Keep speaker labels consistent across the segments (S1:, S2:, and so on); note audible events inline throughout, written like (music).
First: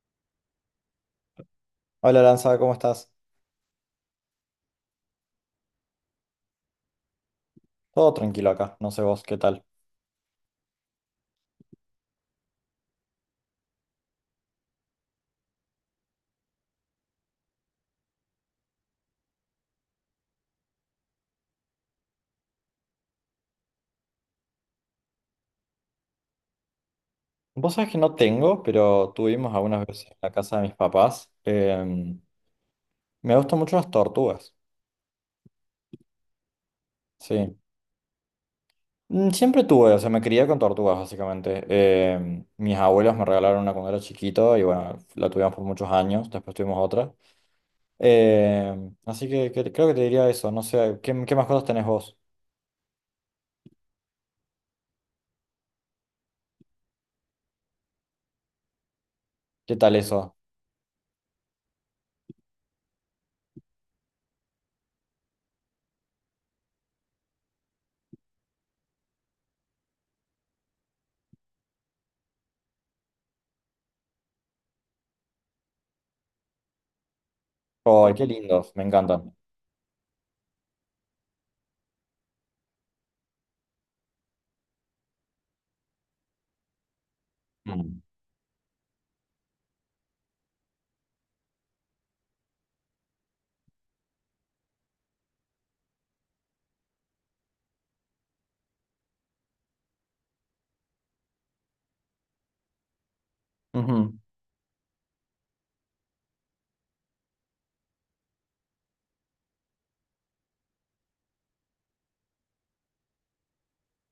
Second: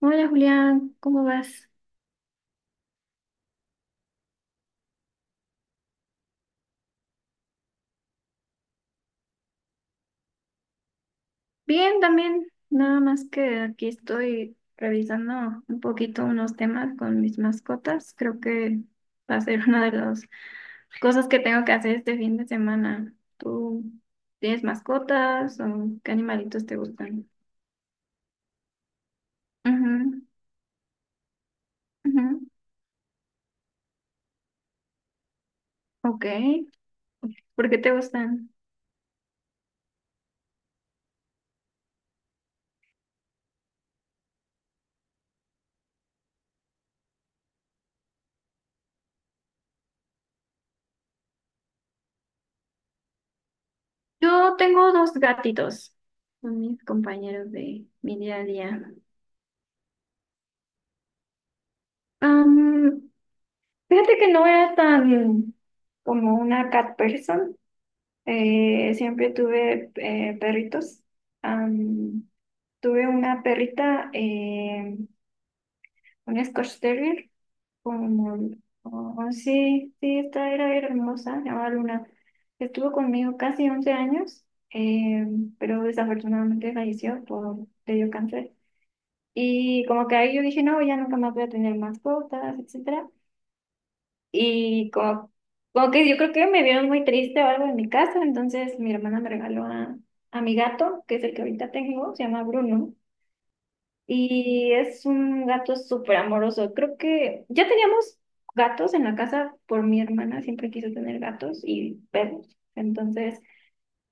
S1: Hola Julián, ¿cómo vas?
S2: Hola Lanza, ¿cómo estás? Todo tranquilo acá, no sé vos, ¿qué tal?
S1: Bien también, nada más que aquí estoy revisando un poquito unos temas con mis mascotas. Creo que va a ser (laughs) una de las cosas que tengo que hacer este fin de semana. ¿Tú tienes mascotas o qué animalitos te gustan?
S2: Vos sabés que no tengo, pero tuvimos algunas veces en
S1: Ujú,
S2: la casa de mis papás. em,
S1: ujú.
S2: me gustan mucho las tortugas,
S1: Ok,
S2: sí.
S1: ¿por qué te gustan?
S2: Siempre tuve, o sea, me crié con tortugas básicamente. Mis abuelos me regalaron una cuando era chiquito y bueno, la tuvimos por muchos años, después tuvimos otra. Así que, creo que te diría eso, no sé, ¿qué más cosas tenés vos?
S1: Yo tengo dos gatitos, son mis compañeros de mi día a día.
S2: ¿Qué tal eso?
S1: Fíjate que no era tan como una cat person. Siempre tuve perritos. Am, Tuve una perrita, un Scotch Terrier,
S2: ¡Ay, qué
S1: como,
S2: lindos! Me
S1: oh,
S2: encantan.
S1: sí, sí, esta era hermosa, se llamaba Luna. Estuvo conmigo casi 11 años, eh, pero desafortunadamente falleció le
S2: Mm.
S1: dio cáncer. Y como que ahí yo dije, no, ya nunca más voy a tener mascotas, etcétera. Y como que yo creo que me vieron muy triste o algo en mi casa, entonces mi hermana me regaló a mi gato, que es el que ahorita tengo, se llama Bruno,
S2: Ujú,
S1: y es un gato súper amoroso. Creo que ya teníamos gatos en la casa por mi hermana, siempre quiso tener gatos y perros. Entonces,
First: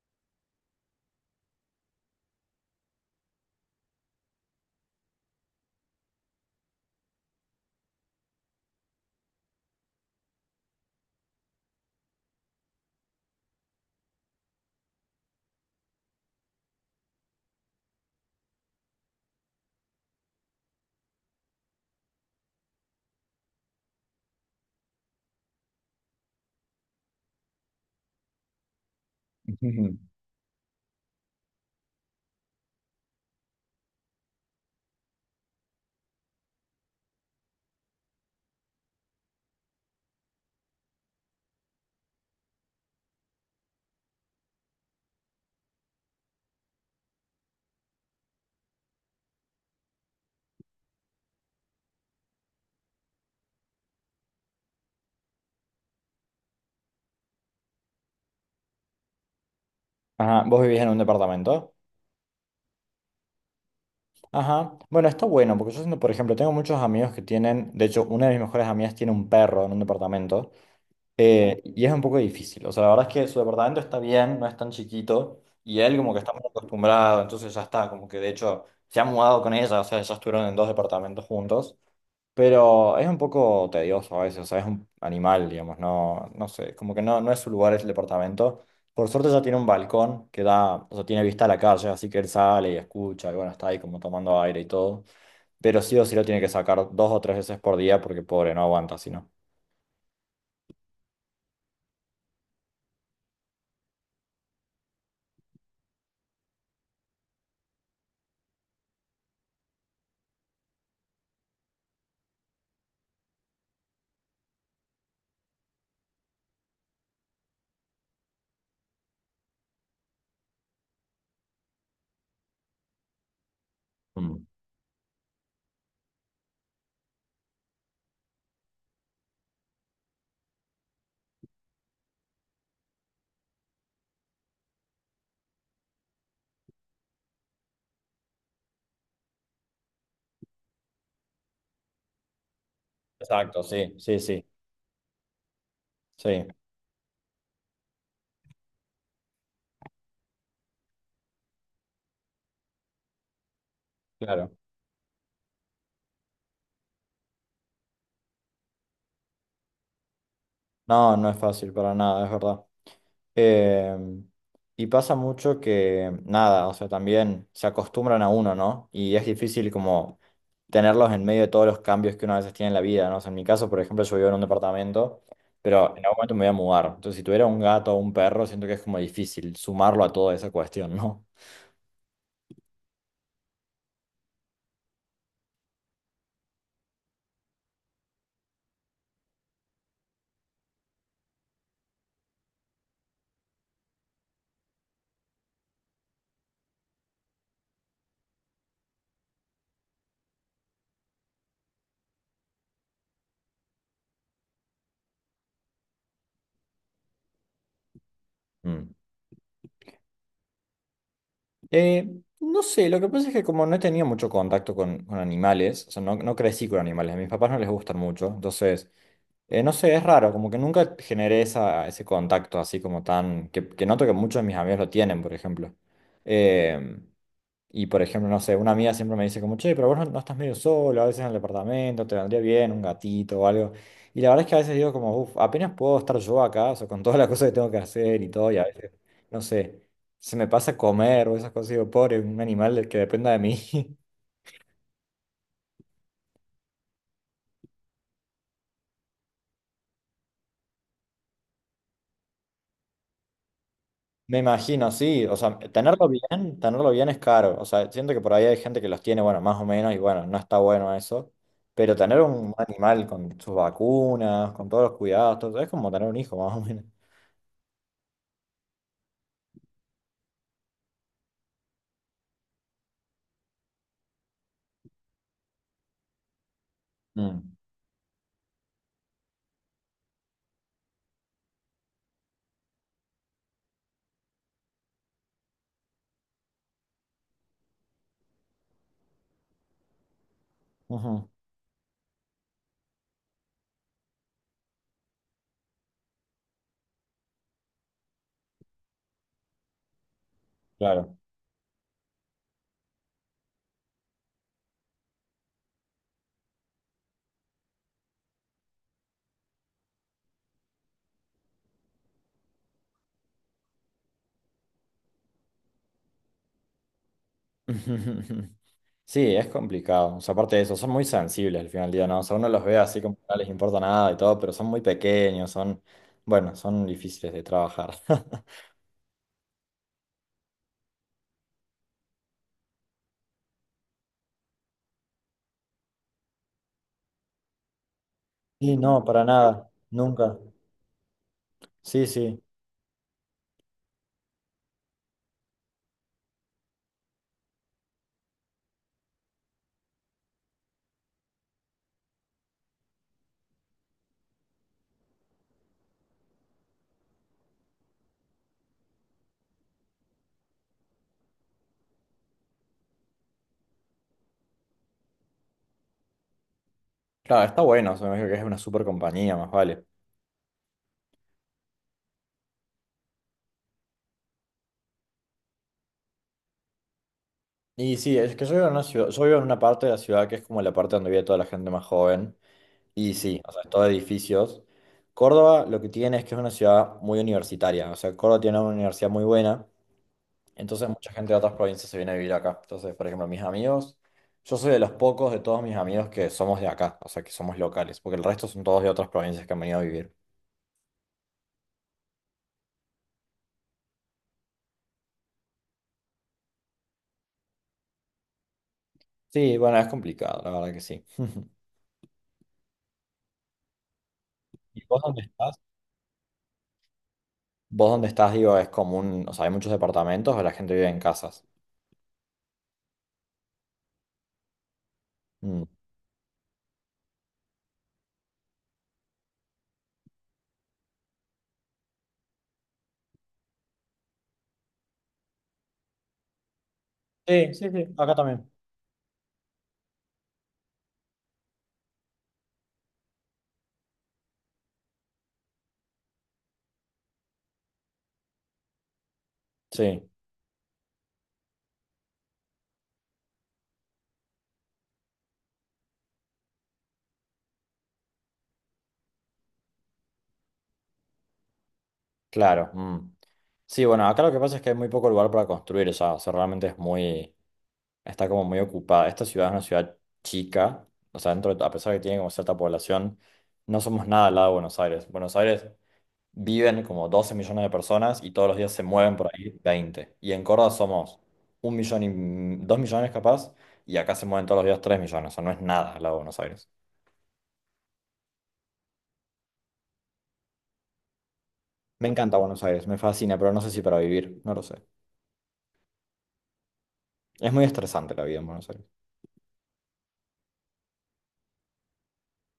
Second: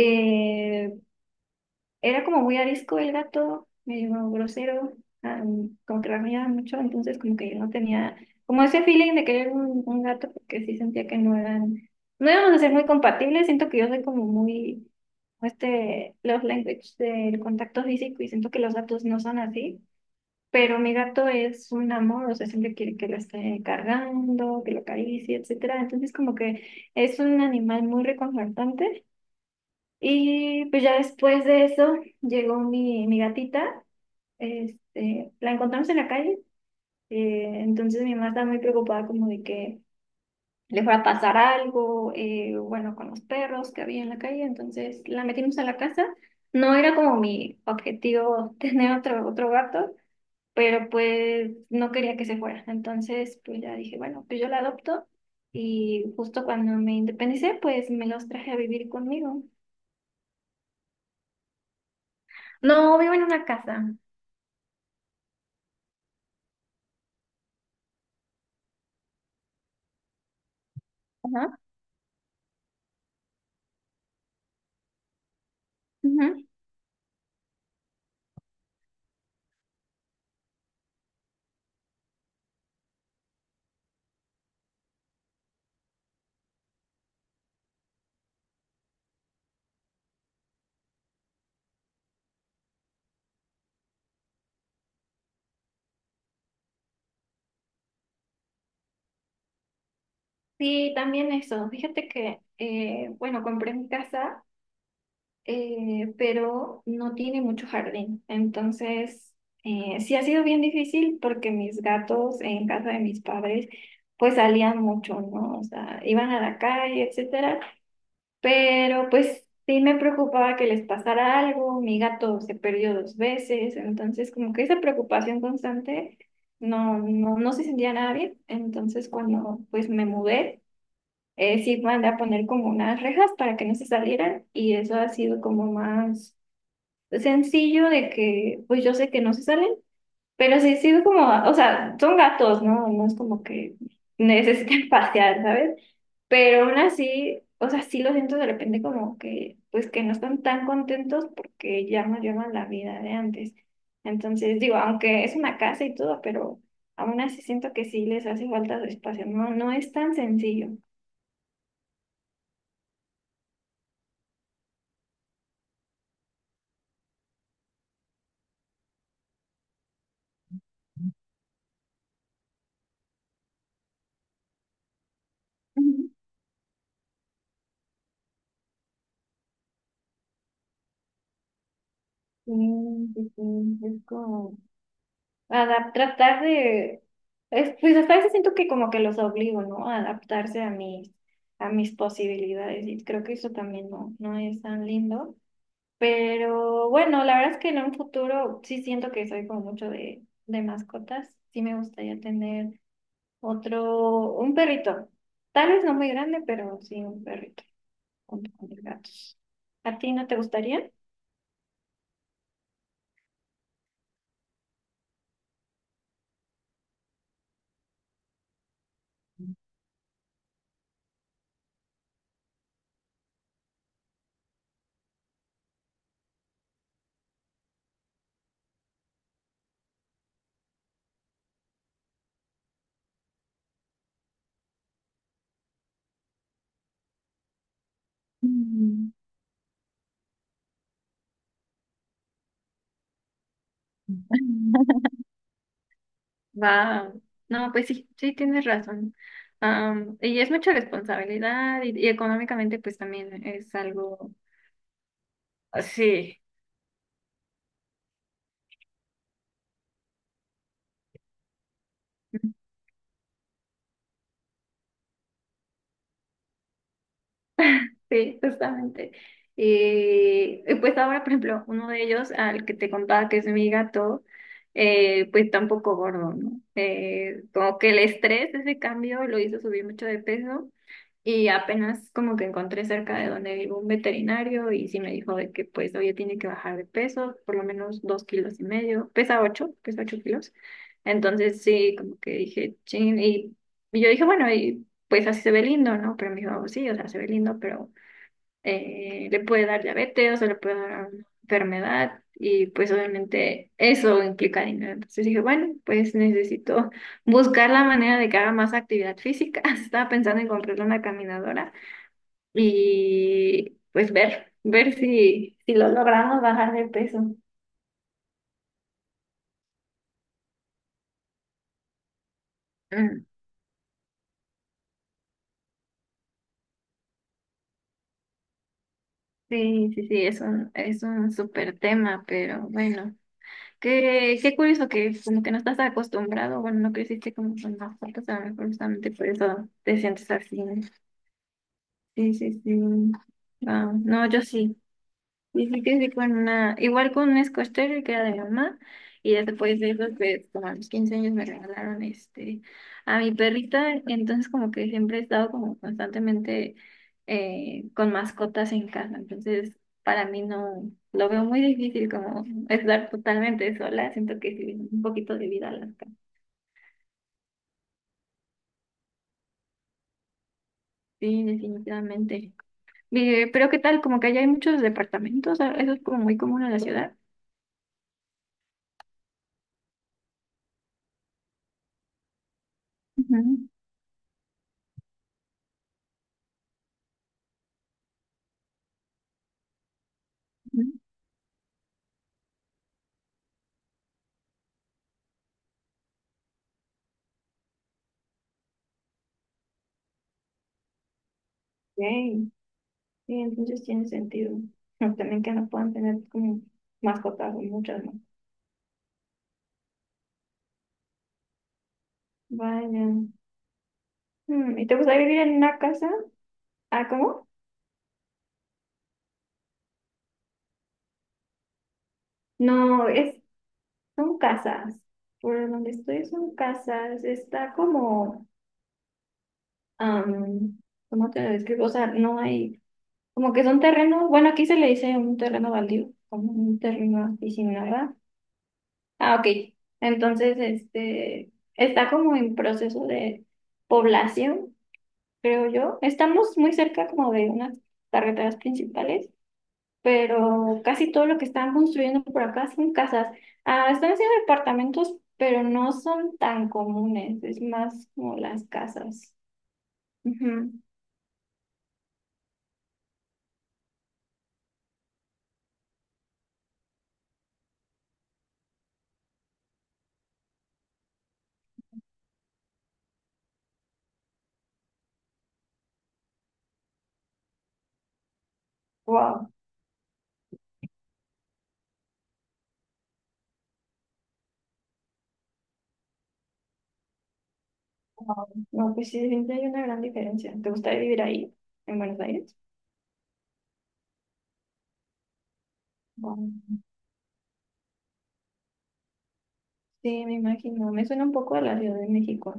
S1: Eh, era como muy arisco el gato, medio grosero, ah, como que rasguñaba mucho, entonces como que yo no tenía como ese feeling de querer un gato porque sí sentía que no íbamos a ser muy compatibles, siento que yo soy como muy, este, love language del contacto físico y siento que los gatos no son así, pero mi gato es un amor, o sea, siempre quiere que lo esté cargando, que lo acaricie, etcétera, entonces como que es un animal muy reconfortante
S2: (laughs) ujú.
S1: y pues ya después de eso llegó mi gatita, este, la encontramos en la calle, entonces mi mamá estaba muy preocupada como de que le fuera a pasar algo, bueno, con los perros que había en la calle, entonces la metimos a la casa. No era como mi objetivo (laughs) tener otro gato, pero pues no quería que se fuera, entonces pues ya dije, bueno, pues yo la adopto y justo cuando me independicé, pues me los traje a vivir conmigo.
S2: Ajá, ¿vos vivís en un departamento?
S1: No, vivo en una casa.
S2: Ajá. Bueno, está bueno, porque yo siento, por ejemplo, tengo muchos amigos que tienen, de hecho, una de mis mejores amigas tiene un perro en un departamento.
S1: Ajá,
S2: Y es un poco difícil. O sea, la verdad es que su departamento está bien, no es tan chiquito. Y él como que
S1: ujú.
S2: está muy acostumbrado, entonces ya está, como que de hecho se ha mudado con ella, o sea, ya estuvieron en dos departamentos juntos. Pero es un poco tedioso a veces, o sea, es un animal, digamos, no, no sé, como que no, no es su lugar el departamento. Por suerte ya tiene un balcón que da, o sea, tiene vista a la calle, así que él sale y escucha, y bueno, está ahí como tomando aire y todo. Pero sí o sí lo tiene que sacar dos o tres veces por día porque pobre, no aguanta si
S1: Sí, también eso. Fíjate que, bueno, compré mi casa, pero no tiene mucho jardín. Entonces, sí ha sido bien difícil porque mis gatos en casa de mis padres, pues salían mucho, ¿no? O sea, iban a la calle, etcétera. Pero pues sí me preocupaba que les pasara algo. Mi gato se perdió dos veces. Entonces,
S2: no.
S1: como que esa preocupación constante no, no, no se sentía nada bien. Entonces, cuando pues me mudé, sí mandé a poner como unas rejas para que no se salieran y eso ha sido como más sencillo de que pues yo sé que no se salen, pero sí ha sido como, o sea, son gatos, ¿no? No es como
S2: Exacto,
S1: que
S2: sí, sí, sí,
S1: necesiten (laughs) pasear, ¿sabes?
S2: sí,
S1: Pero aún así, o sea, sí lo siento de repente como que pues que no están tan contentos porque ya no llevan la vida de antes.
S2: claro.
S1: Entonces, digo, aunque es una casa y todo, pero aún así siento que sí les hace falta su espacio, no, no es tan sencillo.
S2: No, no es fácil para nada, es verdad. Eh, y pasa mucho que, nada, o sea, también se acostumbran a uno, ¿no? Y es difícil como tenerlos en medio de todos los cambios que uno a veces tiene en la vida, ¿no? O sea, en mi caso, por ejemplo, yo vivo en un departamento, pero en
S1: Ujú.
S2: algún momento me voy a mudar. Entonces, si tuviera un gato o un perro, siento que es como difícil sumarlo a toda esa cuestión, ¿no?
S1: Sí, sí, sí, es como tratar de, es, pues hasta a veces siento que como que los obligo, ¿no? A adaptarse a a mis posibilidades y creo que eso también no, no es tan lindo. Pero bueno, la verdad es que en un futuro sí siento que soy como mucho de mascotas. Sí me gustaría tener un perrito. Tal vez no muy grande, pero sí un perrito junto con mis
S2: Mm.
S1: gatos. ¿A ti no te gustaría?
S2: Eh, no sé, lo que pasa es que como no he tenido mucho contacto con animales, o sea, no, no crecí con animales, a mis papás no les gustan mucho, entonces, no sé, es raro, como que nunca generé esa, ese contacto así como tan, que noto que muchos de mis amigos lo tienen, por ejemplo. Eh, y por ejemplo, no sé, una amiga siempre me dice como, che, pero vos no, no estás medio solo, a veces en el departamento, te vendría bien un gatito o algo. Y la verdad es que a veces digo como, uff, apenas puedo estar yo acá, o sea, con todas las cosas que tengo que hacer y todo, y a veces,
S1: Mm.
S2: no sé, se me pasa comer o esas cosas, digo, pobre, un animal del que dependa de mí. (laughs)
S1: (laughs) Wow. No, pues sí, sí tienes razón. Y es mucha responsabilidad y económicamente pues también es algo.
S2: Me imagino, sí, o sea,
S1: Ah, sí.
S2: tenerlo bien es caro, o sea, siento que por ahí hay gente que los tiene, bueno, más o menos, y bueno, no está bueno eso, pero tener un animal con sus vacunas, con todos los cuidados, todo, es como tener un hijo, (laughs) más o menos.
S1: Sí, justamente. Y pues ahora, por ejemplo, uno de ellos, al que te contaba que es mi gato, pues está un poco gordo, ¿no?
S2: Mm.
S1: Como que el estrés, ese cambio, lo hizo subir mucho de peso. Y apenas como que encontré cerca de donde vivo un veterinario y sí me dijo de que pues oye tiene que bajar de peso, por lo menos 2,5 kilos, pesa ocho kilos.
S2: Ujú,
S1: Entonces sí, como que dije, chin, y yo dije, bueno, y pues así se ve lindo, ¿no? Pero me dijo, sí, o sea, se ve lindo, pero le puede dar diabetes, o sea, le puede dar
S2: claro.
S1: una enfermedad y pues obviamente eso implica dinero. Entonces dije, bueno, pues necesito buscar la manera de que haga más actividad física. (laughs) Estaba pensando en comprarle una caminadora y pues ver si lo logramos bajar de peso.
S2: (laughs) Sí, es complicado. O sea, aparte de eso, son muy sensibles al final del día, ¿no? O sea, uno los ve así como que
S1: Mm.
S2: no les importa nada y todo, pero son muy pequeños, son, bueno, son difíciles de trabajar. (laughs)
S1: Sí, sí, sí, es un súper tema, pero bueno. Qué curioso que es como que no estás acostumbrado, bueno, no creciste como con las fotos, a lo mejor
S2: Sí, no,
S1: justamente
S2: para
S1: por eso
S2: nada,
S1: te sientes
S2: nunca.
S1: así, ¿no?
S2: Sí,
S1: Sí,
S2: sí.
S1: sí, sí. Ah, no, yo sí. Y sí que sí con una, igual con un Scotch Terrier que era de mi mamá, y ya después de eso, pues como a los 15 años me regalaron este a mi perrita, entonces como que siempre he estado como constantemente con mascotas en casa, entonces para mí no, lo veo muy difícil como (laughs) estar totalmente sola, siento que sí, un poquito de vida a las casas.
S2: Claro, está bueno, o sea, me imagino que es una super compañía, más vale.
S1: Sí, definitivamente. Pero ¿qué tal? Como que allá hay muchos departamentos, ah, eso es como muy común en la ciudad.
S2: Y sí, es que yo vivo en una ciudad, yo vivo en una parte de la ciudad que es como la parte donde vive toda la gente más joven. Y sí, o sea,
S1: Ujú,
S2: es todo edificios. Córdoba lo que tiene es que es una ciudad muy universitaria, o sea, Córdoba tiene una universidad muy buena. Entonces
S1: ujú.
S2: mucha gente de otras provincias se viene a vivir acá. Entonces, por ejemplo, mis amigos, yo soy de los pocos de todos mis amigos que somos de acá, o sea, que somos locales, porque el resto son todos de otras provincias que han venido a vivir.
S1: Ok. Sí, entonces tiene sentido. Pero también que no puedan tener como mascotas o muchas, ¿no?
S2: Sí, bueno, es complicado, la verdad que sí. (laughs)
S1: Vaya.
S2: ¿Y
S1: ¿Y te
S2: vos
S1: gustaría
S2: dónde
S1: vivir
S2: estás?
S1: en una casa? Ah, ¿cómo?
S2: Vos dónde estás, digo, es común, o sea, hay muchos departamentos, o la gente vive en casas.
S1: No, son casas.
S2: Mm.
S1: Por donde estoy son casas. Está como, am, ¿cómo te lo describo? O sea, no hay, como que son terrenos. Bueno, aquí se le dice un terreno baldío, como un terreno así
S2: Sí, sí,
S1: sin
S2: sí, acá
S1: nada.
S2: también.
S1: Ah, ok. Entonces, este, está como en proceso de población, creo yo. Estamos muy cerca como de unas carreteras principales,
S2: Sí,
S1: pero casi todo lo que están construyendo por acá son casas. Ah, están haciendo departamentos, pero no son tan comunes, es más como las casas. Ujú.
S2: claro. Mm. Sí, bueno, acá lo que pasa es que hay muy poco lugar para construir ya, o sea, realmente es muy. Está como muy ocupada. Esta ciudad es una ciudad chica, o sea, a pesar de que tiene como cierta población, no somos nada al lado de Buenos Aires. Buenos Aires viven como 12 millones de personas y todos los días se mueven por
S1: Wow,
S2: ahí veinte. Y en Córdoba somos un millón y 2 millones capaz, y acá se mueven todos los días 3 millones, o sea, no es nada al lado de Buenos Aires.
S1: wow. No, pues sí, sí hay una gran diferencia. ¿Te gustaría vivir ahí, en
S2: Me
S1: Buenos
S2: encanta
S1: Aires?
S2: Buenos Aires, me fascina, pero no sé si para vivir, no lo sé.
S1: Wow.
S2: Es muy estresante la vida en Buenos Aires.
S1: Sí, me imagino. Me suena un poco a la Ciudad de México.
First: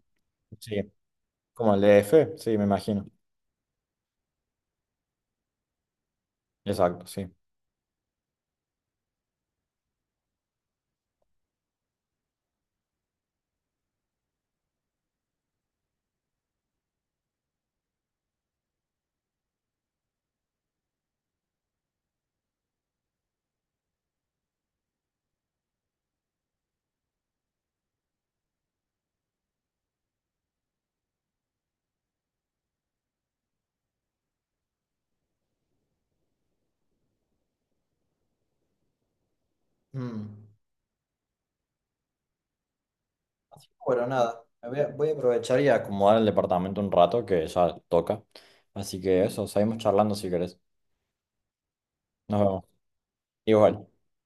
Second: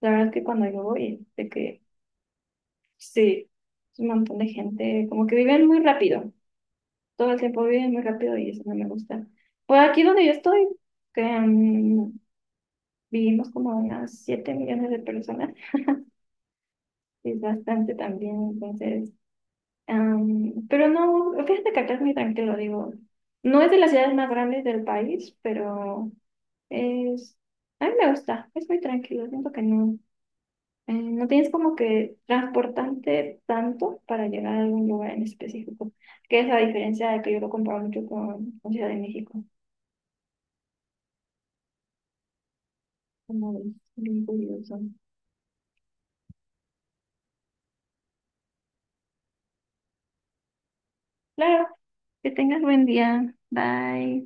S1: La verdad es que cuando
S2: Sí,
S1: yo voy, de
S2: como el
S1: que
S2: DF, sí, me imagino.
S1: sí, es un montón de gente, como que viven muy rápido.
S2: Exacto, sí.
S1: Todo el tiempo viven muy rápido y eso no me gusta. Por aquí donde yo estoy, que, vivimos como unas 7 millones de personas, es bastante también, entonces, pero no, fíjate que acá es muy tranquilo, digo, no es de las ciudades más grandes del país, pero es, a mí me gusta, es muy tranquilo, siento que no, no tienes como que transportarte tanto para llegar a algún lugar en específico, que es la diferencia de que yo lo comparo mucho con Ciudad de México.
S2: Mm.
S1: Como
S2: Así
S1: ves,
S2: que bueno,
S1: bien
S2: nada,
S1: curioso.
S2: voy a aprovechar y acomodar el departamento un rato que ya toca. Así que eso, seguimos charlando si querés.
S1: Claro, que
S2: Nos
S1: tengas
S2: vemos.
S1: buen día.
S2: Igual.
S1: Bye.